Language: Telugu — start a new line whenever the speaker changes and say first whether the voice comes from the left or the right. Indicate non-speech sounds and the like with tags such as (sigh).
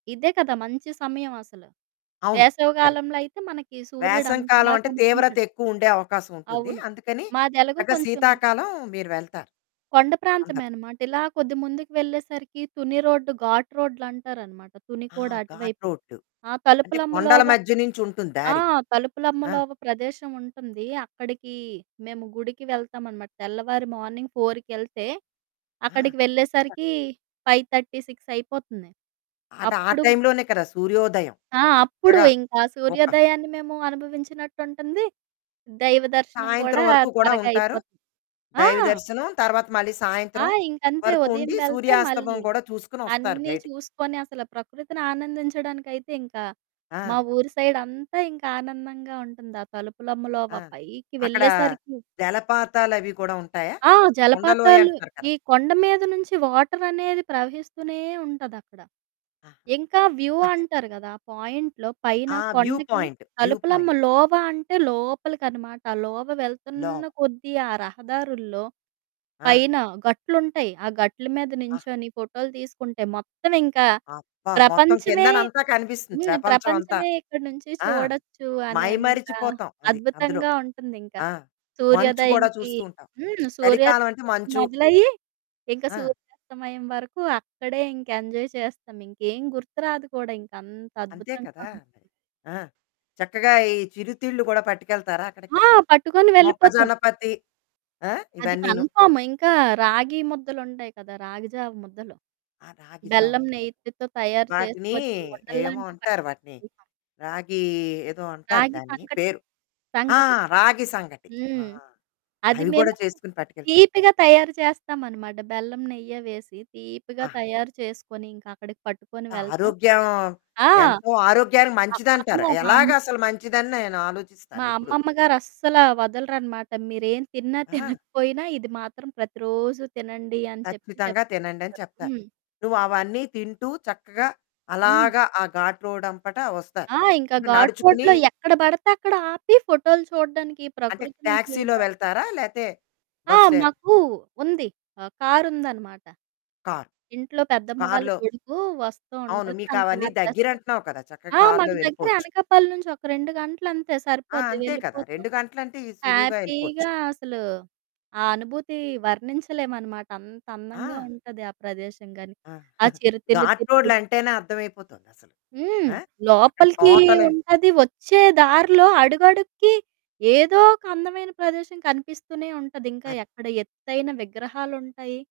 right: ఇదే కదా! మంచి సమయవసల.
left: అవును.
right: వేసవి
left: కరక్ట్.
right: గాలంలో అయితే మనకి సూర్యుడు
left: వేసం
right: అంత బాగా
left: కాలవంటే
right: కనిపించడు.
left: తీవ్రతెక్కువుండే అవకాశవుంటుంది.
right: అవును.
left: అందుకని,
right: మాదెలగు
left: చక్కగ
right: కొంచుం
left: శీతాకాలం మీరు వెళ్తారు.
right: కొండ
left: అందరు.
right: ప్రాంతమే అనమాట. ఇలా కొద్ది ముందుకు వెళ్ళేసరికీ తుని రోడ్డు, ఘాట్ రోడ్లంటారనమాట. తుని
left: ఆ!
right: కూడా
left: ఘాట్
right: అటువైపు.
left: రోడ్డు.
right: ఆ
left: అంటే, కొండల
right: తలుపులమ్మలోవ
left: మధ్య నించుంటుంది
right: ఆ!
left: దారి. ఆ!
right: తలుపులమ్మలోవ ప్రదేశవుంటుంది. అక్కడికీ మేము గుడికి వెళ్తామనమాట. తెల్లవారి, మార్నింగ్ ఫోర్‌కెళ్తే,
left: ఆ!
right: అక్కడికి
left: చక్
right: వెళ్ళేసరికి 5:30, 6 అయిపోతుంది.
left: అటు ఆ
right: అప్పుడు
left: టైంలోనే కదా! సూర్యోదయం.
right: ఆ!
left: అక్కడ
right: అప్పుడు
left: చక్కగా
right: ఇంకా
left: ఒక
right: సూర్యోదయాన్ని మేము అనుభవించినట్టుంటుంది, దైవ దర్శనం
left: సాయంత్రం
right: కూడా
left: వరకు కూడా
right: త్వరగా
left: ఉంటారు.
right: అయిపోతుంది. ఆ!
left: దైవ దర్శనం, తర్వాత మళ్ళీ
right: ఆ!
left: సాయంత్రం
right: ఇంకంతే.
left: వరకు
right: ఉదయం
left: ఉండి
right: వెళ్తే
left: సూర్యాస్తమం
right: మళ్ళీ
left: గూడా చూసుకొనొస్తారు
right: అన్నీ
left: బయటికి.
right: చూసుకొని, అసల ప్రకృతిని ఆనందించడానికైతే ఇంక మా
left: ఆ!
right: ఊరి సైడంతా ఇంకానందంగా ఉంటుంది, ఆ
left: ఆ!
right: తలుపులమ్మలోవ పైకి
left: అక్కడా
right: వెళ్ళేసరికి.
left: జలపాతాలవి కూడా ఉంటాయా?
right: ఆ! జలపాతాలు.
left: కుండలోయంటారు
right: ఈ
left: కదా!
right: కొండ మీద నుంచి వాటరనేది ప్రవహిస్తూనే ఉంటదక్కడ.
left: ఆహా!
right: ఇంకా వ్యూ అంటారు గదా! ఆ పాయింట్‌లో పైన
left: ఆ! వ్యూ
right: కొండకి
left: పాయింట్. View point.
right: తలుపులమ్మలోవ అంటే లోపలికనమాట. లోవ వెళ్తన్న
left: లోవ్
right: కొద్దీ ఆ రహదారుల్లో
left: ఆ!
right: పైన గట్లుంటయి. ఆ గట్లు మీద
left: ఆ!
right: నించొని ఫోటోలు తీసుకుంటే, మొత్తవింకా
left: అబ్బా! మొత్తం
right: ప్రపంచమే
left: కిందనంతా కనిపిస్తుంది,
right: హ్మ్.
left: ప్రపంచవంతా.
right: ప్రపంచమే ఇక్కడి నుంచి
left: ఆ!
right: చూడచ్చు అనేంతా
left: మైమరిచిపోతాం అది, అందులో.
right: అద్భుతంగా ఉంటుందింక.
left: ఆ! మంచు గూడా
right: సూర్యోదయంకి
left: చూస్తూ ఉంటాం.
right: హ్మ్. సూర్యోదయం
left: చలికాలవంటే మంచు.
right: మొదలయ్యి ఇంక
left: ఆ!
right: సూర్యాస్తమయం వరకు అక్కడే ఇంకెంజాయ్ చేస్తామింకేం గుర్తురాదు కూడా. ఇంకంత
left: అంతే
right: అద్భుతంగా
left: కదా! అది.
right: ఉంటది.
left: ఆ! చక్కగా ఈ చిరుతిళ్ళు గూడా పట్టికెళ్తారా అక్కడికి?
right: ఆ! పట్టుకొని వెళ్ళిపోతాం.
left: మొక్కజొన్నపత్తి, ఆ!
right: అది
left: ఇవన్నీను.
right: కన్ఫర్మ్. ఇంకా రాగీ ముద్దలుంటాయి కదా! రాగి జావ ముద్దలు.
left: ఆ! రాగి
right: బెల్లం,
left: జావుంటది.
right: నెయ్యితితో తయారు
left: వాటినీ
right: చేసుకొని
left: ఏమో
right: ఉండల్లాంటియి
left: అంటారు వాటిని,
right: పట్టుకొనెళ్తాం.
left: రాగీ ఏదో అంటారు.
right: రాగి
left: దాన్ని
right: సంకటి,
left: పేరు ఆ!
right: సంకటి.
left: రాగి సంగటి. ఆ!
right: హ్మ్. అది
left: అవి గూడా
right: మేమూ
left: చేసుకొని పట్టికెళ్తారు.
right: తీపిగా తయారు చేస్తామనమాట. బెల్లం, నెయ్య వేసి తీపిగా
left: ఆహా!
right: తయారు చేసుకొని, ఇంకక్కడికి పట్టుకొని
left: ఎంత
right: వెళ్తాం.
left: ఆరోగ్యం.
right: ఆ!
left: ఎంతో ఆరోగ్యానికి
right: ఆ!
left: మంచిదంటారు.
right: అమ్మో! మామ్మీ
left: ఎలాగసలు మంచిదని
right: మా
left: నేనాలోచిస్తానెప్పుడు.
right: అమ్మమ్మ గారస్సలా వదలరనమాట. మీరేం, తిన్నా
left: ఆ!
right: తినకపోయినా ఇది మాత్రం ప్రతిరోజూ తినండి అని చెప్పి
left: ఖచ్చితంగా
right: చెప్తా ఉంటారు.
left: తినండని చెప్తారు.
right: హ్మ్.
left: నువ్వవన్నీ తింటూ, చక్కగా
right: హ్మ్.
left: అలాగా ఆ ఘాటు రోడ్డంపట ఒస్తారు.
right: ఆ! ఇంకా ఘాటు
left: నడుచుకునీ
right: రోడ్‌లో ఎక్కడ బడతే అక్కడాపి ఫోటోలు చూడడానికి,
left: అంటే,
right: ప్రకృతిని
left: టాక్సీలో
right: చూడడానికి
left: వెళ్తారా? లేతే
right: ఆ!
left: బస్సే
right: మాకూ ఉంది. ఆహ్, కారుందనమాట.
left: కారు,
right: ఇంట్లో పెద్దమ్మ వాళ్ళ
left: కారులో
right: కొడుకూ వస్తా
left: అవును.
right: ఉంటడు, తను
left: మీకవన్నీ
right: కారు తెస్తాడు.
left: దగ్గిరంటన్నావు కదా! చక్కగ
right: ఆ!
left: కారులో
right: మాకు దగ్గరే
left: వెళ్ళిపోచ్చు.
right: అనకాపల్లి నుంచి ఒక 2 గంటలంతే,
left: ఆ!
right: సరిపోద్ది,
left: అంతే కదా!
right: వెళ్ళిపోతాం.
left: 2 గంటలంటే ఇ సులువుగా యెళ్ళిపోచ్చు.
right: హ్యాపీగా అసలు ఆ అనుభూతి వర్ణించలేమనమాట. అంతందంగా
left: ఆ!
right: ఉంటది ఆ ప్రదేశం గానీ.
left: ఆ!
right: ఆ
left: (giggles)
right: చిరుతిళ్ళు
left: ఘాటు
right: తింటూ
left: రోడ్లంటేనే అర్థమైపోతోందసలు.
right: హ్మ్.
left: ఆ! అక్కడ
right: లోపలికీ
left: తోటలవి
right: ఉంటది. ఒచ్చే దారిలో అడుగడుగుకి ఏదోక అందమైన ప్రదేశం కనిపిస్తూనే ఉంటది. ఇంక
left: అది.
right: ఎక్కడ ఎత్తైన విగ్రహాలుంటాయి.